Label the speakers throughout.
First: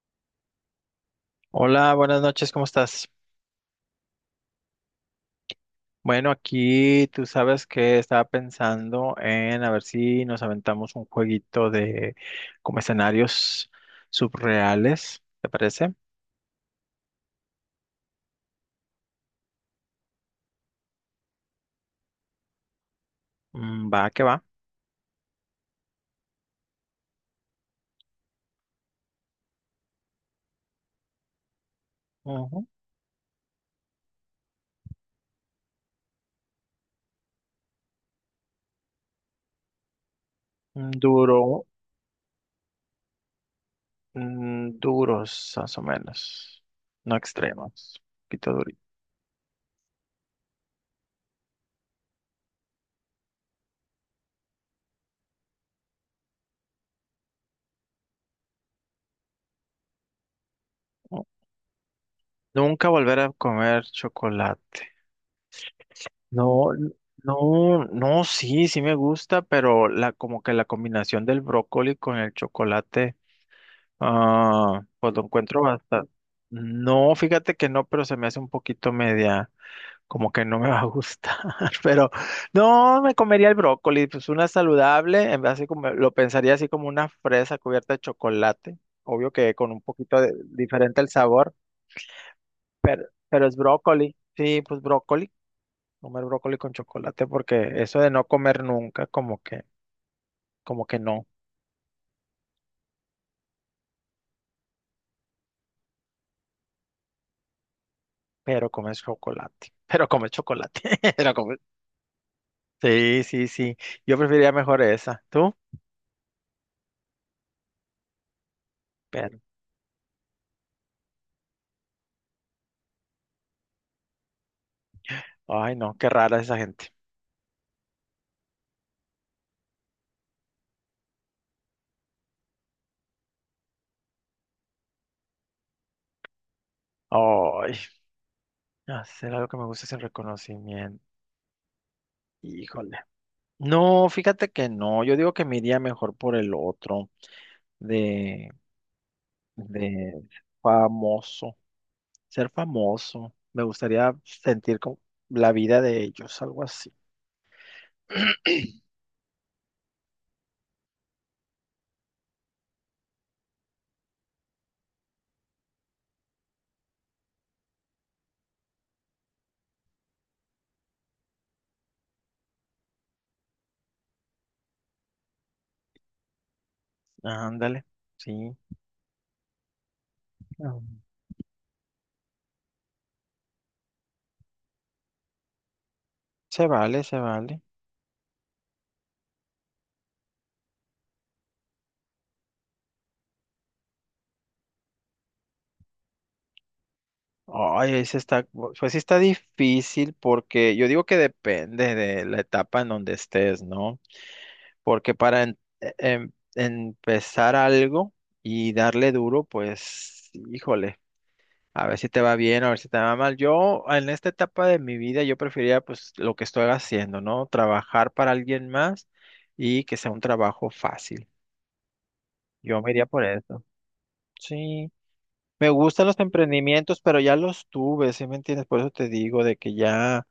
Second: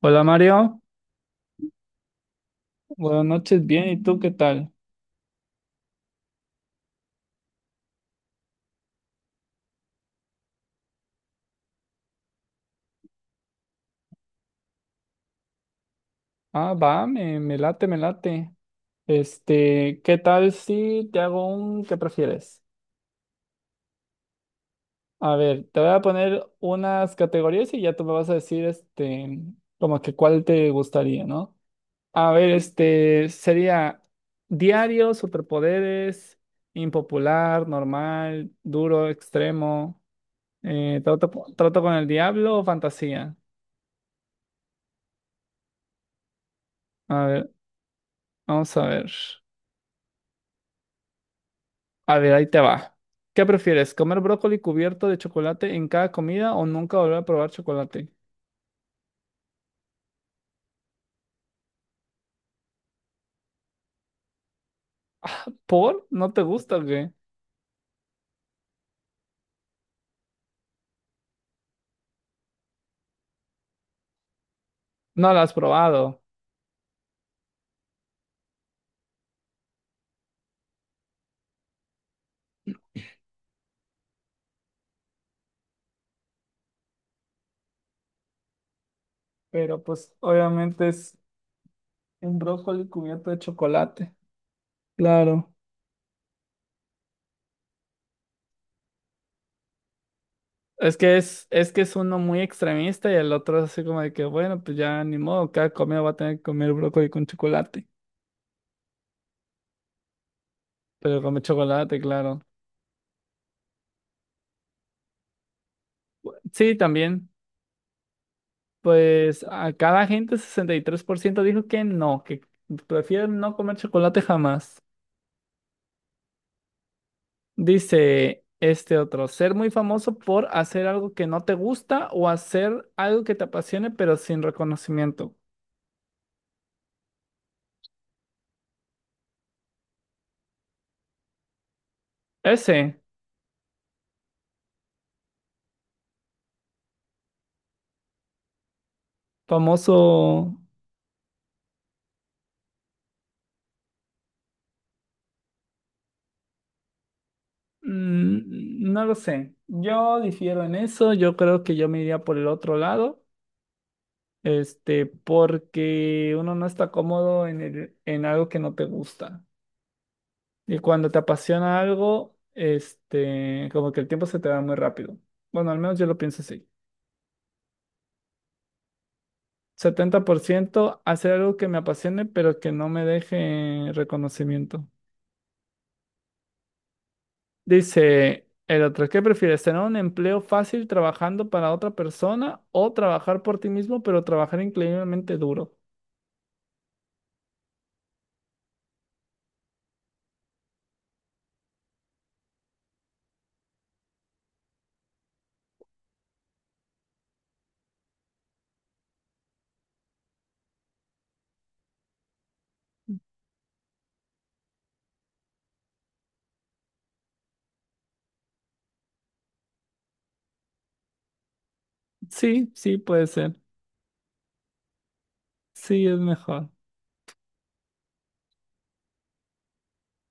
Speaker 1: Hola Mario,
Speaker 2: Hola, buenas noches, ¿cómo estás?
Speaker 1: buenas noches, bien, ¿y tú qué tal?
Speaker 2: Bueno, aquí tú sabes que estaba pensando en a ver si nos aventamos un jueguito de como escenarios subreales, ¿te parece?
Speaker 1: Ah, va, me late, me late. Este, ¿qué tal si te hago un qué prefieres?
Speaker 2: Va, que va.
Speaker 1: A ver, te voy a poner unas categorías y ya tú me vas a decir, este, como que cuál te gustaría, ¿no? A ver,
Speaker 2: Ujú.
Speaker 1: este, sería diario, superpoderes, impopular, normal, duro, extremo, trato,
Speaker 2: Duro,
Speaker 1: trato con el diablo o fantasía.
Speaker 2: duros, más o menos. No
Speaker 1: A ver,
Speaker 2: extremos, un poquito
Speaker 1: vamos
Speaker 2: durito.
Speaker 1: a ver. A ver, ahí te va. ¿Qué prefieres? ¿Comer brócoli cubierto de chocolate en cada comida o nunca volver a probar chocolate?
Speaker 2: ¿No? Nunca volver a comer chocolate.
Speaker 1: ¿Por? ¿No te
Speaker 2: No,
Speaker 1: gusta o qué?
Speaker 2: no, no, sí, sí me gusta, pero la como que la combinación del brócoli con el chocolate. Ah, pues lo
Speaker 1: No lo has
Speaker 2: encuentro bastante.
Speaker 1: probado.
Speaker 2: No, fíjate que no, pero se me hace un poquito media, como que no me va a gustar. Pero no, me comería el brócoli, pues una saludable, en vez así como lo pensaría así como una fresa cubierta de chocolate. Obvio que con un
Speaker 1: Pero pues
Speaker 2: poquito
Speaker 1: obviamente
Speaker 2: diferente el
Speaker 1: es
Speaker 2: sabor,
Speaker 1: un brócoli cubierto de
Speaker 2: pero es
Speaker 1: chocolate.
Speaker 2: brócoli. Sí, pues brócoli,
Speaker 1: Claro.
Speaker 2: comer brócoli con chocolate, porque eso de no comer nunca, como
Speaker 1: Es
Speaker 2: que
Speaker 1: que
Speaker 2: no,
Speaker 1: es, es que es uno muy extremista y el otro es así como de que, bueno, pues ya ni modo, cada comida va a tener que comer brócoli con chocolate.
Speaker 2: pero comes chocolate. Pero comes chocolate,
Speaker 1: Pero
Speaker 2: pero
Speaker 1: come
Speaker 2: comes.
Speaker 1: chocolate, claro.
Speaker 2: Sí, sí, sí. Yo preferiría mejor esa. ¿Tú?
Speaker 1: Sí, también.
Speaker 2: Pero,
Speaker 1: Pues acá la gente, 63% dijo que no, que prefieren no comer chocolate jamás.
Speaker 2: ay, no, qué rara esa gente.
Speaker 1: Dice este otro, ser muy famoso por hacer algo que no te gusta o hacer algo que te apasione pero sin reconocimiento.
Speaker 2: Ay, hacer algo que me guste sin reconocimiento.
Speaker 1: Ese
Speaker 2: Híjole. No, fíjate que no. Yo digo que me iría mejor por el otro, de, de
Speaker 1: famoso,
Speaker 2: famoso. Ser famoso. Me gustaría sentir como la vida de ellos, algo así.
Speaker 1: no lo sé. Yo difiero en eso, yo creo que yo me iría por el otro lado, este, porque uno no está cómodo en en algo que no te gusta. Y cuando te apasiona algo, este, como que el tiempo se te va muy rápido. Bueno, al menos yo lo pienso así.
Speaker 2: Ándale, sí.
Speaker 1: Setenta por
Speaker 2: Ah,
Speaker 1: ciento hacer algo que me apasione, pero que no me deje reconocimiento.
Speaker 2: se vale, se vale.
Speaker 1: Dice el otro, ¿qué prefieres? ¿Tener un empleo fácil trabajando para otra persona o trabajar por ti mismo, pero trabajar increíblemente duro?
Speaker 2: Ay, ese está, pues sí está difícil porque yo digo que depende de la etapa en donde estés, ¿no? Porque para empezar algo y darle duro, pues, híjole, a ver si te va bien, a ver si te va mal. Yo en esta etapa de mi vida, yo prefería pues lo que estoy haciendo, ¿no? Trabajar para alguien más y que sea un trabajo fácil.
Speaker 1: Sí,
Speaker 2: Yo me
Speaker 1: sí,
Speaker 2: iría por
Speaker 1: puede ser.
Speaker 2: eso. Sí. Me
Speaker 1: Sí,
Speaker 2: gustan
Speaker 1: es
Speaker 2: los
Speaker 1: mejor.
Speaker 2: emprendimientos, pero ya los tuve, ¿sí me entiendes? Por eso te digo de que ya,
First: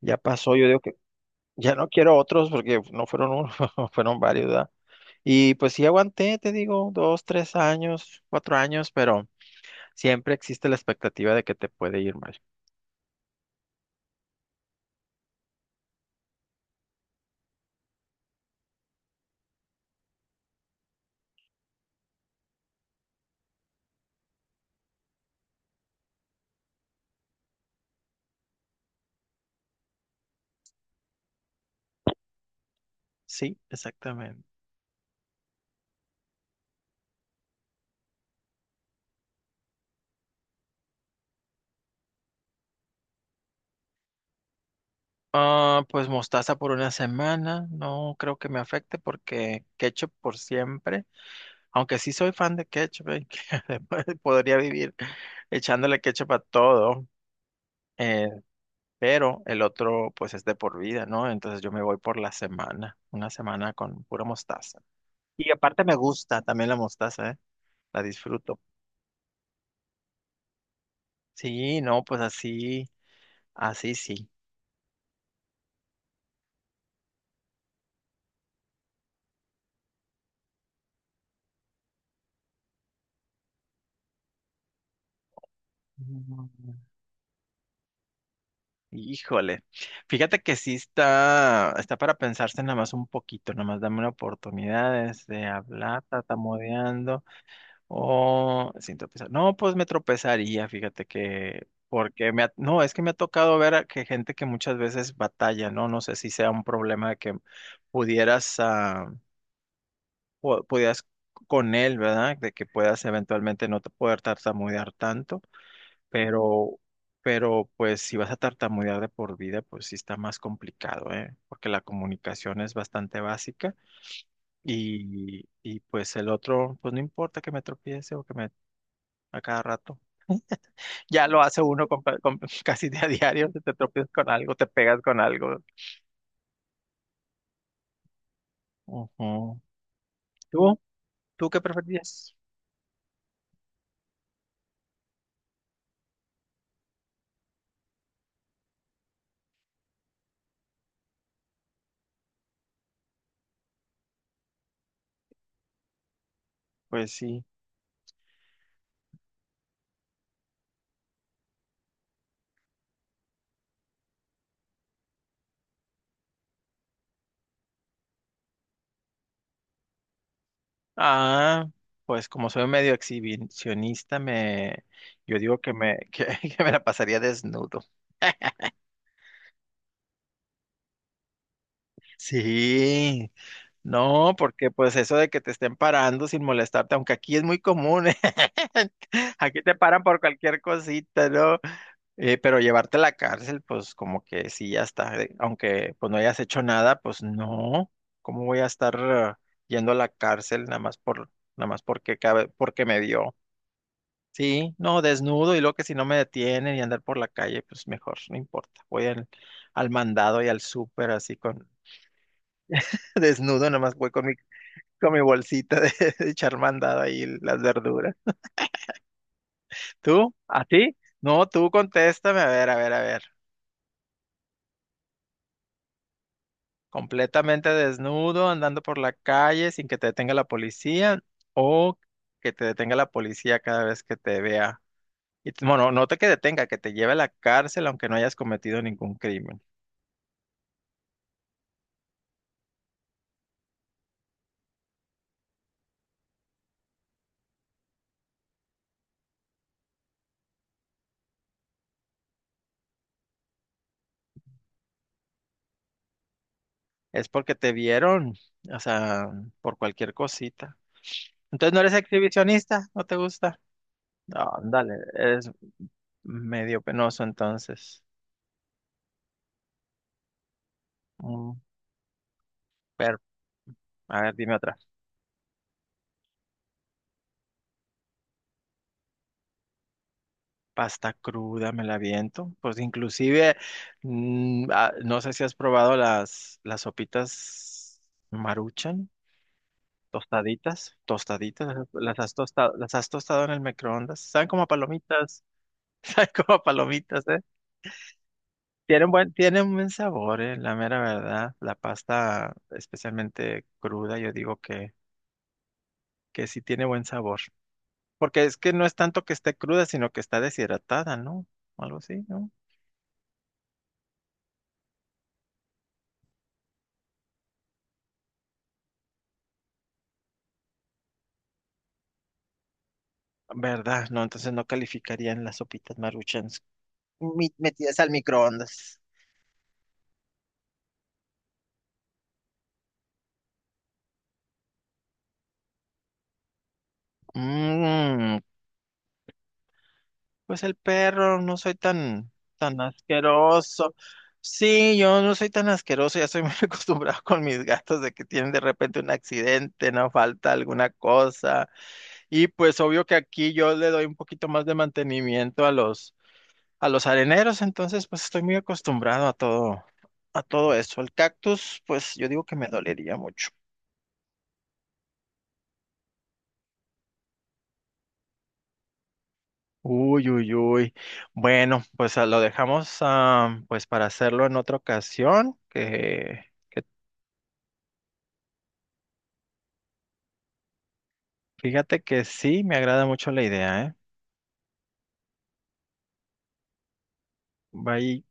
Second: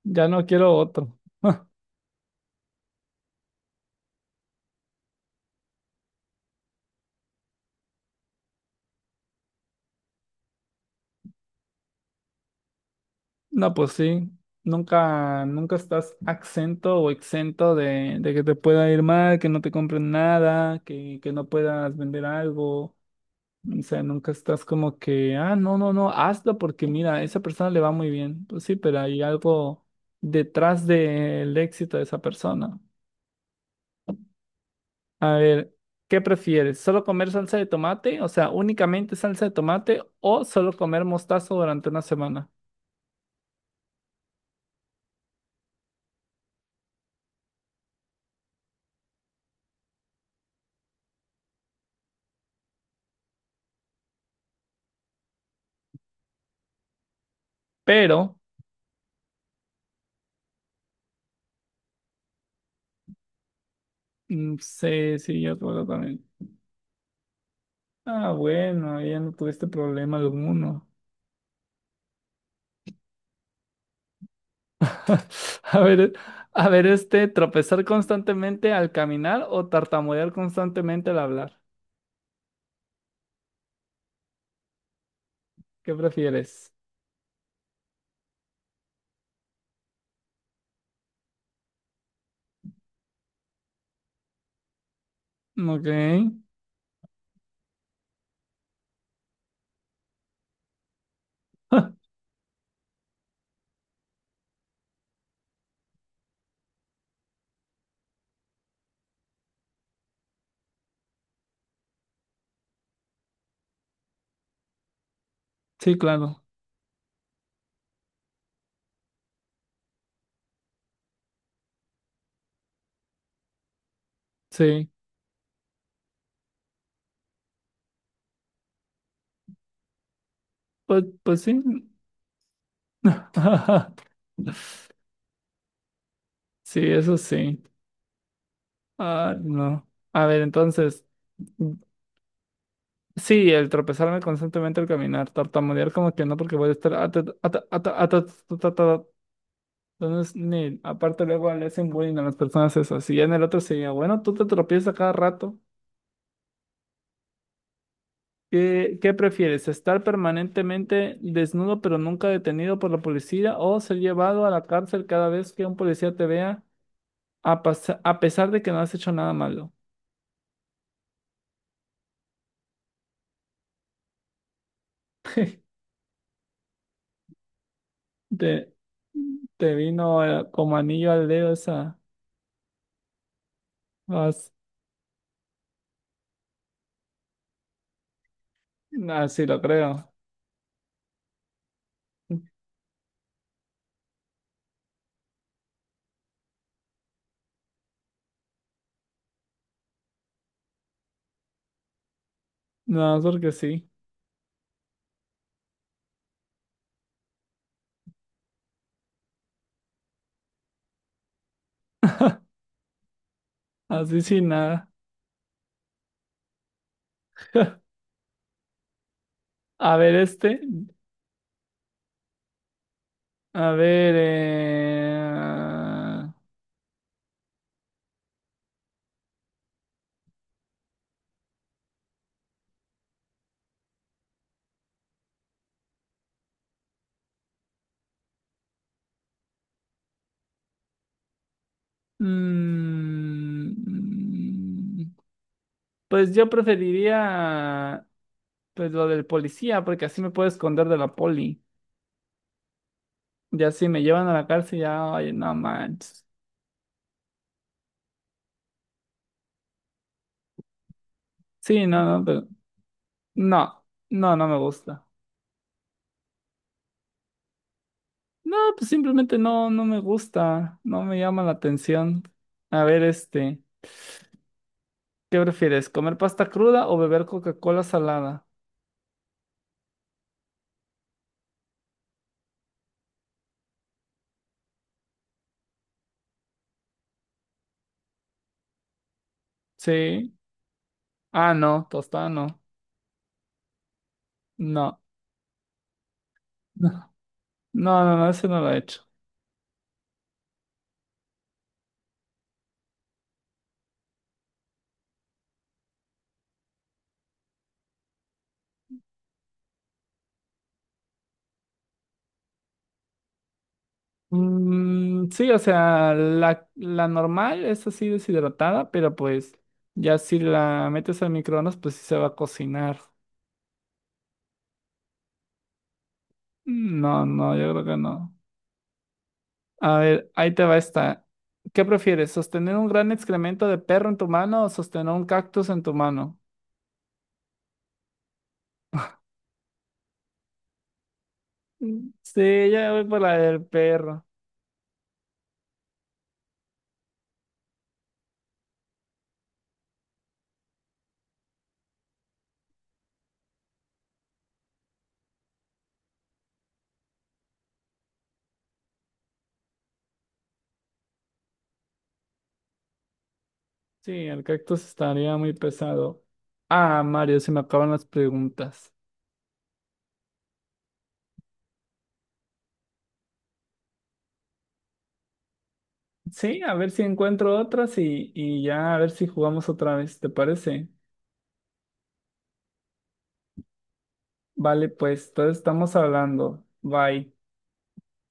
Speaker 2: ya
Speaker 1: Ya no
Speaker 2: pasó. Yo
Speaker 1: quiero
Speaker 2: digo que
Speaker 1: otro.
Speaker 2: ya no quiero otros porque no fueron uno, fueron varios, ¿verdad? Y pues sí aguanté, te digo, 2, 3 años, 4 años, pero siempre existe la expectativa de que te puede ir mal.
Speaker 1: No, pues sí, nunca, nunca estás exento o exento de que te pueda ir mal, que no te compren nada, que no puedas vender algo. O sea, nunca estás como que, ah, no, no, no, hazlo porque mira, a esa persona le va muy bien. Pues sí, pero hay algo detrás del éxito de esa persona.
Speaker 2: Sí, exactamente.
Speaker 1: A ver, ¿qué prefieres? ¿Solo comer salsa de tomate? O sea, únicamente salsa de tomate o solo comer mostazo durante una semana.
Speaker 2: Ah, pues mostaza por una semana, no creo que me afecte porque ketchup por siempre, aunque sí soy fan de ketchup, ¿eh? Que además podría vivir echándole ketchup a todo. Eh,
Speaker 1: Pero,
Speaker 2: pero el otro pues es de por vida, ¿no? Entonces yo me voy por la semana, una semana con pura mostaza.
Speaker 1: sí, sí,
Speaker 2: Y
Speaker 1: yo creo
Speaker 2: aparte
Speaker 1: que
Speaker 2: me
Speaker 1: también.
Speaker 2: gusta también la mostaza, ¿eh? La
Speaker 1: Ah,
Speaker 2: disfruto.
Speaker 1: bueno, ya no tuviste problema alguno.
Speaker 2: Sí, no, pues así, así sí.
Speaker 1: A ver, a ver, este, tropezar constantemente al caminar o tartamudear constantemente al hablar. ¿Qué
Speaker 2: Mm,
Speaker 1: prefieres?
Speaker 2: Híjole, fíjate que sí está, está para pensarse nada más un poquito, nada más dame una oportunidad de
Speaker 1: Ok.
Speaker 2: hablar, tartamudeando. Oh, sin tropezar. No, pues me tropezaría, fíjate que, porque no, es que me ha tocado ver a que gente que muchas veces batalla, ¿no? No sé si sea un problema de que pudieras, ah, pudieras con él, ¿verdad? De que puedas eventualmente no te poder tartamudear tanto,
Speaker 1: Sí, claro.
Speaker 2: pero, pero pues si vas a tartamudear de por vida, pues sí está más complicado, ¿eh? Porque la comunicación es bastante básica
Speaker 1: Sí.
Speaker 2: y pues el otro, pues no importa que me tropiece o que me a cada rato.
Speaker 1: Pues,
Speaker 2: Ya
Speaker 1: pues
Speaker 2: lo
Speaker 1: sí.
Speaker 2: hace uno casi de a diario, te tropiezas con algo, te pegas con algo.
Speaker 1: Sí, eso sí. Ah,
Speaker 2: Ujú.
Speaker 1: no. A ver,
Speaker 2: ¿Tú?
Speaker 1: entonces,
Speaker 2: ¿Tú qué
Speaker 1: mm,
Speaker 2: preferirías?
Speaker 1: sí, el tropezarme constantemente al caminar, tartamudear como que no, porque voy a estar. Entonces, aparte luego le hacen bullying a las personas esas. Y ya en el otro sería, bueno, tú te tropiezas cada rato.
Speaker 2: Pues sí.
Speaker 1: ¿Qué, qué prefieres? ¿Estar permanentemente desnudo pero nunca detenido por la policía o ser llevado a la cárcel cada vez que un policía te vea a pesar de que no has hecho nada malo?
Speaker 2: Ah, pues como soy medio exhibicionista, me, yo digo que que me la pasaría desnudo.
Speaker 1: Te, te vino como anillo al dedo esa.
Speaker 2: Sí, no,
Speaker 1: As-
Speaker 2: porque pues eso de que te estén parando sin molestarte, aunque aquí es muy común, ¿eh?
Speaker 1: Así lo
Speaker 2: Aquí te paran
Speaker 1: creo.
Speaker 2: por cualquier cosita, ¿no? Pero llevarte a la cárcel, pues como que sí, ya está. Aunque pues no hayas hecho nada, pues no. ¿Cómo voy a estar yendo a la cárcel nada más por, nada más porque cabe, porque me
Speaker 1: Nada más
Speaker 2: dio?
Speaker 1: porque sí.
Speaker 2: Sí, no, desnudo y luego que si no me detienen y andar por la calle, pues mejor, no importa. Voy al, al mandado y al súper así con desnudo, nada más voy
Speaker 1: Así sin nada.
Speaker 2: con mi bolsita de, de echar mandado ahí las verduras.
Speaker 1: A ver
Speaker 2: ¿Tú?
Speaker 1: este.
Speaker 2: ¿A ti? No, tú contéstame, a ver, a ver, a ver.
Speaker 1: A ver.
Speaker 2: Completamente desnudo, andando por la calle sin que te detenga la policía o que te detenga la policía cada vez que te vea. Y bueno, no te que detenga, que te lleve a la cárcel aunque no hayas cometido ningún crimen.
Speaker 1: Mm, pues yo preferiría pues lo del policía, porque así me puedo esconder de la poli. Ya si me llevan a la cárcel, ya, ay, no manches.
Speaker 2: Es porque te vieron, o sea, por cualquier cosita. Entonces no
Speaker 1: Sí,
Speaker 2: eres
Speaker 1: no, no, pero
Speaker 2: exhibicionista, no te gusta.
Speaker 1: no, no, no
Speaker 2: No,
Speaker 1: me
Speaker 2: dale,
Speaker 1: gusta.
Speaker 2: eres medio penoso entonces.
Speaker 1: No, pues simplemente no, no me gusta, no me llama la
Speaker 2: Mm,
Speaker 1: atención. A ver,
Speaker 2: pero,
Speaker 1: este,
Speaker 2: a ver, dime otra.
Speaker 1: ¿qué prefieres? ¿Comer pasta cruda o beber Coca-Cola salada?
Speaker 2: Pasta cruda, me la aviento. Pues inclusive, no sé si has probado las sopitas Maruchan,
Speaker 1: Sí.
Speaker 2: tostaditas,
Speaker 1: Ah,
Speaker 2: tostaditas,
Speaker 1: no, tostada no.
Speaker 2: las has tostado en el microondas. Saben como a
Speaker 1: No.
Speaker 2: palomitas, saben como a palomitas, ¿eh?
Speaker 1: No, no, no, ese no lo he hecho.
Speaker 2: Tienen buen sabor, la mera verdad. La pasta, especialmente cruda, yo digo que sí tiene buen sabor. Porque es que no es tanto que esté cruda, sino que está deshidratada, ¿no? Algo así, ¿no?
Speaker 1: Mm, sí, o sea, la normal es así deshidratada, pero pues ya si la metes al microondas, pues sí se va a cocinar.
Speaker 2: ¿Verdad? No, entonces no calificarían las sopitas maruchans.
Speaker 1: No, no, yo creo que
Speaker 2: Metidas al
Speaker 1: no.
Speaker 2: microondas.
Speaker 1: A ver, ahí te va esta. ¿Qué prefieres? ¿Sostener un gran excremento de perro en tu mano o sostener un cactus en tu mano?
Speaker 2: Mm, pues el perro, no soy
Speaker 1: Mm,
Speaker 2: tan,
Speaker 1: sí,
Speaker 2: tan
Speaker 1: ya voy por la del
Speaker 2: asqueroso.
Speaker 1: perro.
Speaker 2: Sí, yo no soy tan asqueroso, ya soy muy acostumbrado con mis gatos de que tienen de repente un accidente, no falta alguna cosa. Y pues obvio que aquí yo le doy un poquito más de mantenimiento a los areneros, entonces pues estoy muy acostumbrado a todo eso. El cactus, pues yo digo que me dolería mucho.
Speaker 1: Sí, el cactus estaría muy pesado. Ah, Mario, se me acaban las preguntas.
Speaker 2: Uy, uy, uy. Bueno, pues lo dejamos pues para hacerlo en otra ocasión,
Speaker 1: Sí, a
Speaker 2: que
Speaker 1: ver si encuentro otras y ya a ver si jugamos otra vez, ¿te parece?
Speaker 2: fíjate que sí, me agrada mucho la idea, ¿eh?
Speaker 1: Vale, pues, entonces estamos hablando. Bye.
Speaker 2: Bye.